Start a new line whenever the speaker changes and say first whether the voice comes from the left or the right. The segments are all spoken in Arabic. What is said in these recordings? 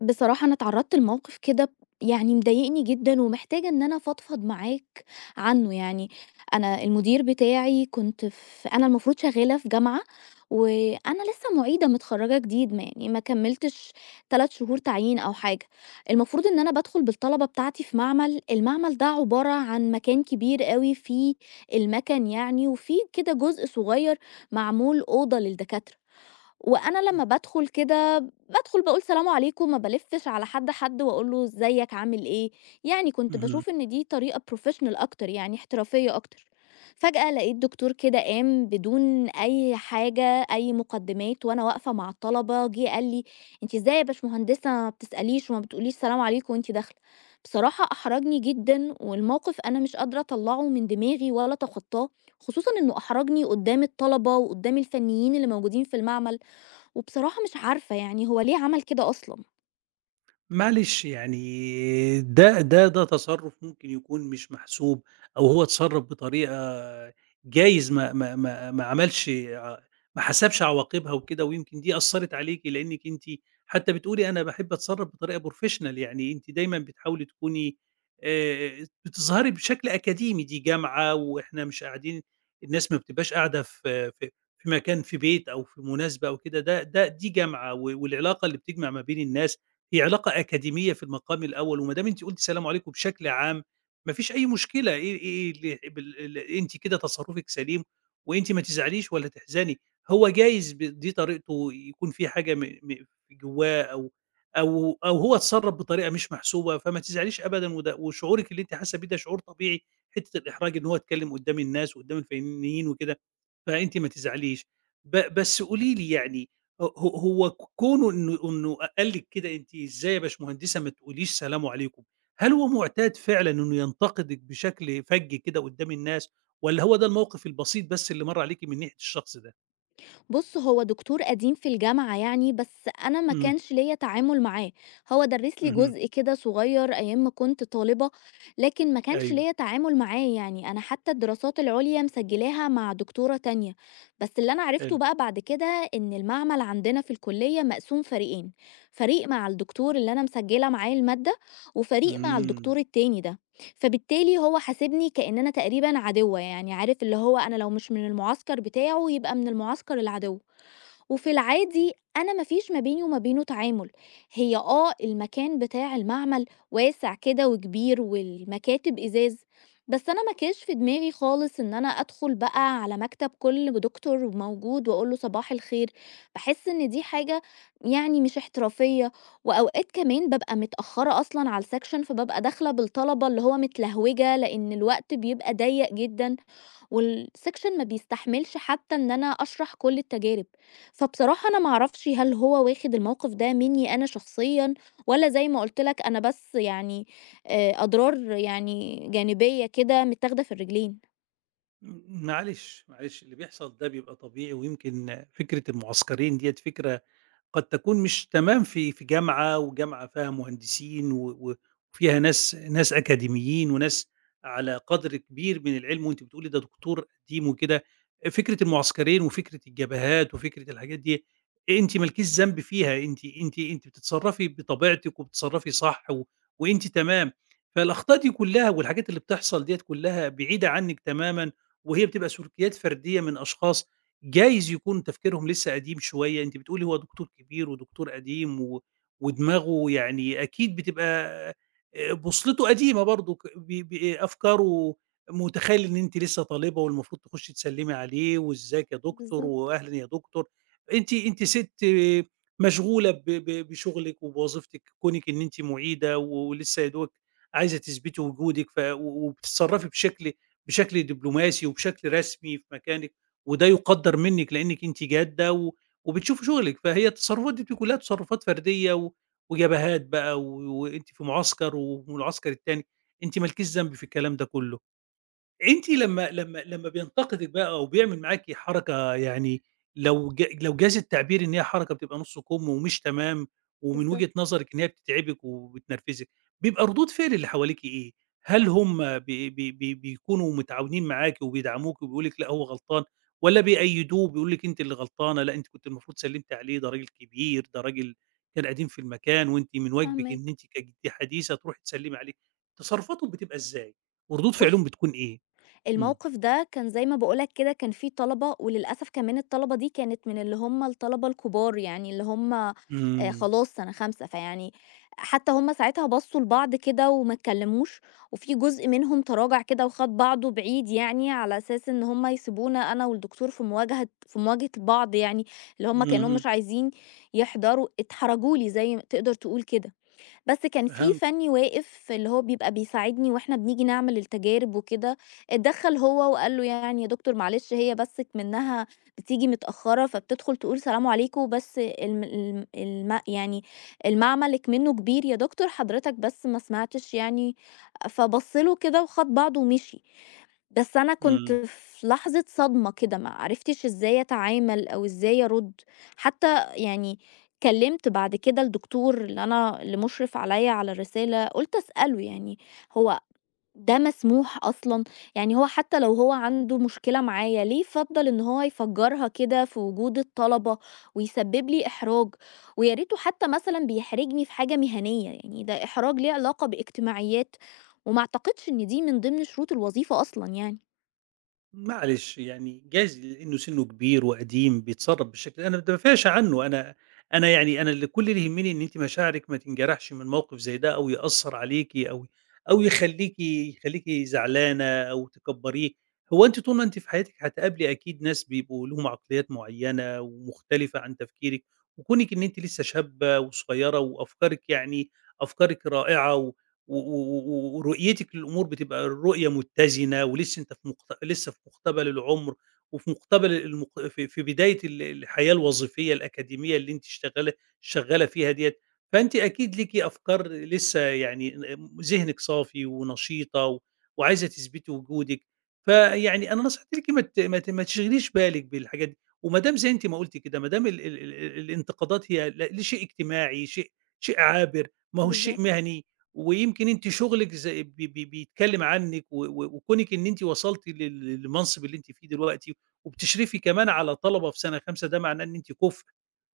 left: بصراحة أنا اتعرضت لموقف كده يعني مضايقني جدًا ومحتاجة إن أنا أفضفض معاك عنه يعني، أنا المدير بتاعي كنت ف أنا المفروض شغّالة في جامعة، وأنا لسه معيدة متخرّجة جديد ما كمّلتش 3 شهور تعيين أو حاجة، المفروض إن أنا بادخل بالطلبة بتاعتي في معمل، المعمل ده عبارة عن مكان كبير أوي فيه المَكَن يعني وفيه كده جزء صغيّر معمول أوضة للدكاترة. وأنا
right: إمم،
left: لمّا بادخل كده بادخل باقول سلام عليكم، ما بالِفِّش على حد حد وأقول له إزيك، عامل إيه، يعني كنت
right: اهم.
left: باشوف إن دي طريقة professional أكتر يعني احترافية أكتر. فجأة لقيت دكتور كده قام بدون أي حاجة، أي مقدمات وأنا واقفة مع الطلبة، جه قال لي: "أنتِ إزاي يا باشمهندسة ما بتسأليش وما بتقوليش سلام عليكم وأنتِ داخلة؟" بصراحة أحرجني جدًا، والموقف أنا مش قادرة أطلّعه من دماغي ولا أتخطاه، خصوصًا إنه أحرجني قدّام الطلبة وقدّام الفنيين اللي موجودين في المعمل. وبصراحة مش عارفة يعني هو ليه عمل كده أصلا.
right: معلش يعني ده تصرُّف ممكن يكون مش محسوب، أو هو اتصرّف بطريقة جايز ما ما ما ما عملش ع ما حسبش عواقبها وكده، ويمكن دي أثّرت عليكِ لإنِّك أنتِ حتّى بتقولي أنا باحب أتصرّف بطريقة professional، يعني أنتِ دايمًا بتحاولي تكوني بتظهري بشكل أكاديمي، دي جامعة وإحنا مش قاعدين. الناس ما بتبقاش قاعدة في في مكان، في بيت أو في مناسبة أو كده، ده دي جامعة، والعلاقة اللي بتجمع ما بين الناس هي علاقة أكاديمية في المقام الأول، وما دام أنتِ قُلتِ السلام عليكم بشكل عام، ما فيش أي مشكلة، إيه إيه إيه اللي بال ال أنتِ كده تصرُّفِك سليم، وأنتِ ما تزعليش ولا تحزني. هو جايز دي طريقته، يكون في حاجة م م في جوّاه، أو هو اتصرّف بطريقة مش محسوبة، فما تزعليش أبدًا. وده وشعورِك اللي أنتِ حاسة بيه ده شعور طبيعي، حتّة الإحراج إن هو يتكلّم قدّام الناس وقدّام الفنيين وكده، فأنتِ ما تزعليش. بس قولي لي يعني هو هو هو ك كونه إنه قال لِك كده أنتِ إزاي يا باشمهندسة ما تقوليش سلام عليكم، هل هو معتاد فعلًا إنه ينتقدِك بشكل فَج كده قدّام الناس، والّا هو ده الموقف البسيط بس اللي مَر عليكِ من ناحية الشخص ده؟
left: بُص، هو دكتور قديم في الجامعة يعني بس أنا ما
right: إمم،
left: كانش ليّا تعامل معاه، هو درّس لي
right: اهم،
left: جزء كده صغير أيام ما كنت طالبة، لكن ما كانش
right: أيوه،
left: ليّا تعامل معاه يعني أنا حتى الدراسات العُليا مسجلاها مع دكتورة تانية، بس اللي أنا عرفته
right: حلو،
left: بقى بعد كده إن المعمل عندنا في الكلية مقسوم فريقين، فريق مع الدكتور اللي أنا مسجلة معاه المادة، وفريق مع
right: إمم.
left: الدكتور التاني ده. فبالتالي هو حاسبني كأن أنا تقريبًا عدوّة، يعني عارف اللي هو أنا لو مش من المعسكر بتاعه يبقى من المعسكر العدو. وفي العادي أنا ما فيش ما بيني وما بينه تعامل، هي آه المكان بتاع المعمل واسع كده وكبير والمكاتب إزاز، بس أنا ما كانش في دماغي خالص إن أنا أدخل بقى على مكتب كل دكتور موجود وأقول له صباح الخير، بحس إن دي حاجة يعني مش احترافية، وأوقات كمان ببقى متأخرة أصلا على السكشن فببقى داخلة بالطلبة اللي هو متلهوجة لأن الوقت بيبقى ضيق جدا، والsection ما بيستحملش حتى إن أنا أشرح كل التجارب، فبصراحة أنا ما أعرفش هل هو واخد الموقف ده منّي أنا شخصيًا والّا زي ما قُلت لك أنا بس يعني أضرار يعني جانبية كده متاخدة في الرجلين.
right: م معلش، معلش، اللي بيحصل ده بيبقى طبيعي، ويمكن فكرة المعسكرين ديّة فكرة قد تكون مش تمام في جامعة، وجامعة فيها مهندسين و و وفيها ناس أكاديميين وناس على قدر كبير من العلم، وأنتِ بتقولي ده دكتور قديم وكده. فكرة المعسكرين وفكرة الجبهات وفكرة الحاجات دي أنتِ ما لكيش ذنب فيها، أنتِ بتتصرّفي بطبيعتِك وبتتصرّفي صح، وأنتِ تمام. فالأخطاء دي كلّها والحاجات اللي بتحصل ديّة كلّها بعيدة عنِّك تمامًا، وهي بتبقى سلوكيات فردية من أشخاص جايز يكون تفكيرهم لسه قديم شوية. أنتِ بتقولي هو دكتور كبير ودكتور قديم، ودماغه يعني أكيد بتبقى بوصلته قديمة برضه، ك ب ب أفكاره متخيل إن أنتِ لسه طالبة والمفروض تخشي تسلمي عليه وإزيك يا دكتور
left: بالضبط،
right: وأهلًا يا دكتور. أنتِ ست مشغولة ب ب بشغلِك وبوظيفتِك، كونِك إن أنتِ معيدة ولسه يا دوبك عايزة تثبتي وجودِك، ف و وبتتصرفي بشكل دبلوماسي وبشكل رسمي في مكانِك، وده يُقدّر منِّك لإنِّك أنتِ جادة وبتشوفي شغلِك. فهي التصرفات دي بتبقى كلّها تصرفات فردية وجبهات بقى، وأنتِ في معسكر وفي المعسكر التاني، أنتِ ما لكيش ذنب في الكلام ده كلّه. أنتِ لمّا بينتقدِك بقى أو بيعمل معاكِ حركة، يعني لو جاز التعبير إن هي حركة بتبقى نُص كُم ومش تمام، ومن وجهة
left: بالضبط،
right: نظرِك إن هي بتتعبِك وبتنرفزِك، بيبقى ردود فعل اللي حواليكِ إيه؟ هل هم بي بي بي بيكونوا متعاونين معاكِ وبيدعموكِ وبيقولوا لِك لأ هو غلطان، والّا بيأيّدوه وبيقولوا لِك أنتِ اللي غلطانة، لأ أنتِ كنتِ المفروض سلِّمتِ عليه ده راجل كبير، ده راجل كان قديم في المكان وأنتِ من واجبِك إن
left: فاهماك.
right: أنتِ كجدة حديثة تروحي تسلِّمي عليه. تصرفاتهم بتبقى إزاي؟ وردود فعلهم
left: بُص،
right: بتكون إيه؟ إمم،
left: الموقف ده كان زي ما باقول لك كده كان في طلبة وللأسف كمان الطلبة دي كانت من اللي هم الطلبة الكبار، يعني اللي هم
right: إمم،
left: خلاص سَنة خامسة، فيعني حتى هم ساعتها بصّوا لبعض كده وما اتكلموش، وفي جزء منهم تراجع كده وخد بعضه بعيد يعني على أساس إن هم يسيبونا أنا والدكتور في مواجهة بعض يعني، اللي هم كأنهم
right: اهم،
left: مش عايزين يحضروا اتحرجوا لي زي ما تقدر تقول كده. بس كان في
right: فهمتِك،
left: فني واقف اللي هو بيبقى بيساعدني وإحنا بنيجي نعمل التجارب وكده، اتدخّل هو وقال له: "يعني يا دكتور معلش هي بس إكمنّها بتيجي متأخّرة فبتدخل تقول سلام عليكم بس المعمل إكمنّه كبير يا دكتور حضرتك بس ما سمعتش يعني." فبَص له كده وخَد بعضه ومشي. بس أنا كنت
right: إمم.
left: في لحظة صدمة كده، ما عرفتش إزاي أتعامل أو إزاي أرُدّ، حتى يعني كلّمت بعد كده الدكتور اللي مُشرف عليّا على الرسالة، قُلت أسأله يعني هو ده مسموح أصلًا؟ يعني هو حتى لو هو عنده مشكلة معايا، ليه فضّل إن هو يفجّرها كده في وجود الطلبة ويسبب لي إحراج؟ ويا ريته حتى مثلًا بيحرجني في حاجة مهنية، يعني ده إحراج ليه علاقة باجتماعيات، وما أعتقدش إن دي من ضمن شروط الوظيفة أصلًا يعني.
right: معلش يعني جايز لإنه سنّه كبير وقديم بيتصرّف بالشكل ده، أنا ما باتلافاش عنّه. أنا يعني أنا اللي كل اللي يهمني إن أنتِ مشاعرِك ما تنجرحش من موقف زي ده، أو يأثّر عليكِ، أو أو يخلّيكِ زعلانة أو تكبّريه. هو أنتِ طول ما أنتِ في حياتِك هتقابلي أكيد ناس بيبقوا ليهم عقليات معيّنة ومختلفة عن تفكيرِك، وكونِك إن أنتِ لسّه شابة وصغيّرة وأفكارِك أفكارِك رائعة، و و و و ورؤيتِك للأمور بتبقى الرؤية متزنة، ولسه أنت في مقت لسه في مقتبل العُمر، وفي مقتبل المق في في بداية الحياة الوظيفية الأكاديمية اللي أنتِ شغّالة فيها ديّة. فأنتِ أكيد ليكِ أفكار لسه، يعني ذهنِك صافي ونشيطة وعايزة تثبتي وجودِك. فيعني أنا نصيحتي ليكِ ما تشغليش بالِك بالحاجات دي، وما دام زي أنتِ ما قُلتِ كده، ما دام ال ال ال الانتقادات هي لشيء اجتماعي، شيء عابر، ما هوش شيء
left: بالضبط،
right: مهني. ويمكن أنتِ شغلِك ز بي بي بيتكلم عنِّك، و و وكونِك إن أنتِ وصلتِ للمنصب اللي أنتِ فيه دلوقتي، وبتشرفي كمان على طلبة في سنة خامسة، ده معناه إن أنتِ كُفء.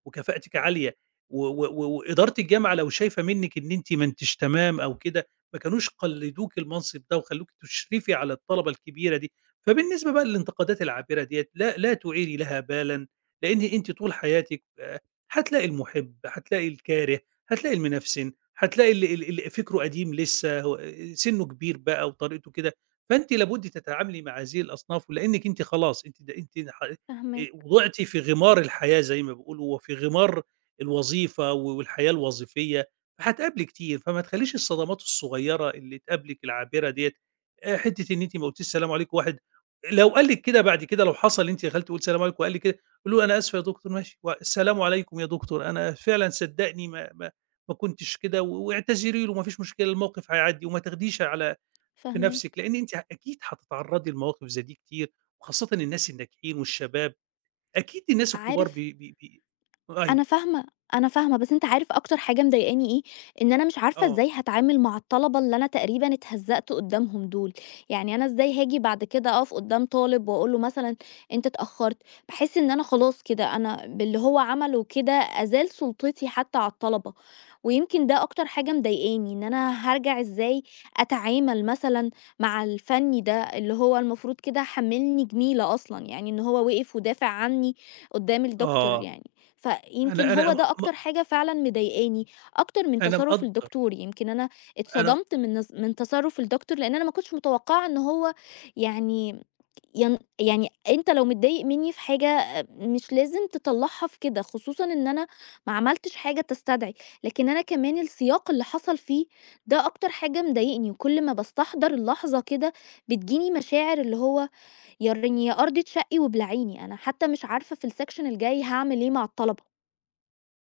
right: وكفاءتِك عالية، و و و وإدارة الجامعة لو شايفة منِّك إن أنتِ ما أنتيش تمام أو كده، ما كانوش قلّدوكِ المنصب ده وخلّوكِ تشرفي على الطلبة الكبيرة دي. فبالنسبة بقى للانتقادات العابرة ديّة لا تُعيري لها بالًا، لإن أنتِ طول حياتِك هتلاقي المُحِب، هتلاقي الكاره، هتلاقي المِنَفسِن، هتلاقي ال ال اللي فكره قديم لسّه هو سِنُّه كبير بقى وطريقته كده، فأنتِ لابد تتعاملي مع هذه الأصناف، ولإنِّك أنتِ خلاص أنتِ د أنتِ ح
left: فاهماك،
right: وضعتِ في غمار الحياة زي ما بيقولوا، وفي غمار الوظيفة والحياة الوظيفية، فهتقابلي كتير، فما تخلّيش الصدمات الصغيرة اللي تقابلِك العابرة ديّة، حتّة إن أنتِ ما قُلتيش السلام عليكم واحد لو قال لِك كده بعد كده، لو حصل أنتِ دخلتِ قُلتِ السلام عليكم وقال لِك كده، قولي له: "أنا آسفة يا دكتور." ماشي، و "السلام عليكم يا دكتور، أنا فعلًا صدّقني ما كنتش كده." واعتذري له، ما فيش مشكلة، الموقف هيعدّي وما تاخديش على في
left: فاهماك.
right: نَفْسِك، لإن أنتِ أكيد هتتعرّضي لمواقف زي دي كتير، وخاصةً الناس الناجحين والشباب. أكيد الناس الكبار
left: عارف،
right: بي بي بي أيوه،
left: أنا فاهمة، أنا فاهمة، بس أنت عارف أكتر حاجة مضايقاني إيه؟ إن أنا مش عارفة
right: آه،
left: إزاي هاتعامل مع الطلبة اللي أنا تقريبًا اتهزّقت قدّامهم دول، يعني أنا إزاي هاجي بعد كده أقف قدّام طالب وأقول له مثلًا أنت اتأخرت، باحس إن أنا خلاص كده أنا باللي هو عمله كده أزال سُلطتي حتى على الطلبة، ويمكن ده أكتر حاجة مضايقاني، إن أنا هارجع إزاي أتعامل مثلًا مع الفني ده اللي هو المفروض كده حمّلني جميلة أصلًا، يعني إن هو وقف ودافع عني قدّام الدكتور
right: آه،
left: يعني. فيمكن
right: أنا أنا
left: هو
right: م
left: ده
right: م
left: أكتر حاجة فعلًا مضايقاني، أكتر من
right: أنا
left: تصرُّف
right: مقدّر،
left: الدكتور، يمكن أنا
right: أنا
left: اتصدمت من من تصرُّف الدكتور، لإن أنا ما كنتش متوقعة إن هو يعني ين يعني أنت لو متضايق منّي في حاجة آه، مش لازم تطلّعها في كده، خصوصًا إن أنا ما عملتش حاجة تستدعي، لكن أنا كمان السياق اللي حصل فيه ده أكتر حاجة مضايقني، وكل ما باستحضر اللحظة كده بتجيني مشاعر اللي هو يارّيتني يا أرض اتشقي وابلعيني، أنا حتى مش عارفة في السكشن الجاي هاعمل إيه مع الطلبة.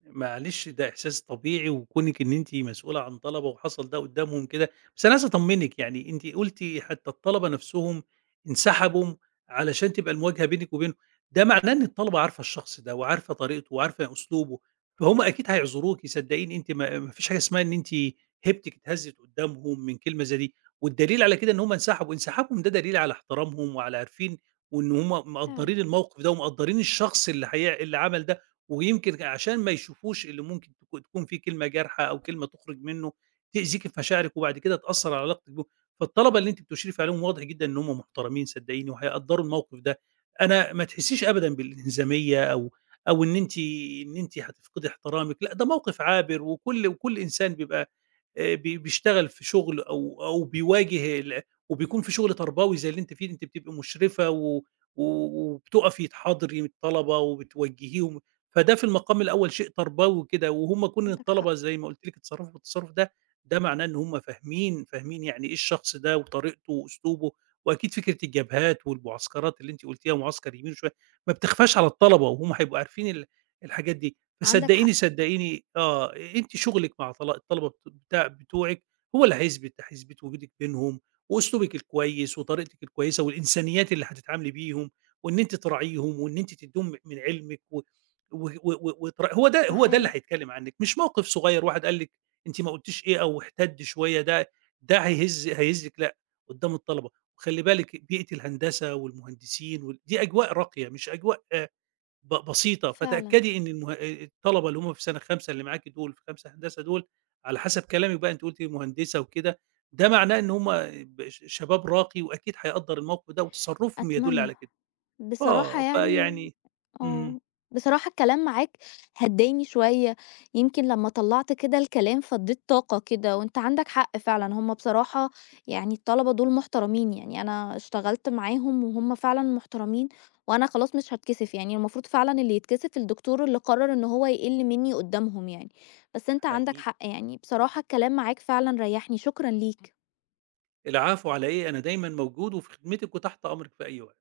right: معلش ده إحساس طبيعي، وكونِك إن أنتِ مسؤولة عن طلبة وحصل ده قدّامهم كده، بس أنا عايز أطمنِك، يعني أنتِ قلتِ حتى الطلبة نفسهم انسحبوا علشان تبقى المواجهة بينِك وبينهم، ده معناه إن الطلبة عارفة الشخص ده وعارفة طريقته وعارفة أسلوبه، فهُم أكيد هيعذروكِ صدقيني. أنتِ ما ما فيش حاجة اسمها إن أنتِ هيبتِك اتهزِّت قدّامهم من كلمة زي دي، والدليل على كده إن هُم انسحبوا، انسحابهم ده دليل على احترامهم وعلى عارفين وإن هُم
left: فعلًا،
right: مقدّرين الموقف ده ومقدّرين الشخص اللي هي اللي عمل ده، ويمكن عشان ما يشوفوش اللي ممكن تكون فيه كلمة جارحة أو كلمة تُخرِج منّه تأذيكِ في مشاعرِك وبعد كده تأثّر على علاقتِك بيهم. فالطلبة اللي أنتِ بتشرفي عليهم واضح جدًا إن هم محترمين صدّقيني وهيقدّروا الموقف ده. أنا ما تحسّيش أبدًا بالإنهزامية، أو أو إن أنتِ هتفقدي احترامِك، لأ ده موقف عابر، وكل إنسان بيبقى بي بيشتغل في شغل أو بيواجه وبيكون في شغل تربوي زي اللي أنتِ فيه، أنتِ بتبقي مشرفة و و وبتُقفي تحاضري الطلبة وبتوجّهيهم، فده في المقام الأول شيء تربوي وكده، وهُم كون
left: عندك حق،
right: الطلبة زي ما قُلت لِك اتصرّفوا بالتصرُّف ده، ده معناه إن هُم فاهمين يعني إيه الشخص ده وطريقته وأسلوبه، وأكيد فكرة الجبهات والمعسكرات اللي أنتِ قُلتيها، معسكر يمين وشمال، ما بتخفاش على الطلبة وهُم هيبقوا عارفين الحاجات دي.
left: عندك حق،
right: فصدقيني، صدقيني آه، أنتِ شغلِك مع الطلبة بت بتاع هو اللي هيثبت وجودِك بينهم، وأسلوبِك الكويس وطريقتِك الكويسة والإنسانيات اللي هتتعاملي بيهم، وإن أنتِ تراعيهم وإن أنتِ تدّيهم من علمِك و و و و وترا هو ده اللي
left: هاحاول
right: هيتكلم عنِك، مش موقف صغير واحد قال لِك أنتِ ما قُلتيش إيه أو احتَد شوية ده ده هيهزِك لأ، قدّام الطلبة. وخلّي بالِك بيئة الهندسة والمهندسين دي أجواء راقية مش أجواء آه، بسيطة،
left: فعلًا،
right: فتأكدي إن المه الطلبة اللي هُم في سنة خامسة اللي معاكِ دول، في خامسة هندسة دول، على حسب كلامِك بقى أنتِ قُلتِ مهندسة وكده، ده معناه إن هُم ب ش شباب راقي وأكيد هيقدّر الموقف ده وتصرُّفهم يدُل
left: أتمنى.
right: على كده.
left: بصراحة
right: آه،
left: يعني
right: فيعني إمم،
left: آه، بصراحة الكلام معاك هدّاني شوية، يمكن لمّا طلّعت كده الكلام فضّيت طاقة كده، وأنت عندك حق فعلًا، هم بصراحة يعني الطلبة دول محترمين، يعني أنا اشتغلت معاهم وهم فعلًا محترمين، وأنا خلاص مش هاتكسف، يعني المفروض فعلًا اللي يتكسف الدكتور اللي قرر إن هو يقِل مني قدّامهم يعني، بس أنت عندك
right: حقيقي.
left: حق يعني، بصراحة الكلام معاك فعلًا ريّحني، شكرًا ليك.
right: العفو على إيه، أنا دايمًا موجود وفي خدمتِك وتحت أمرِك في أي وقت.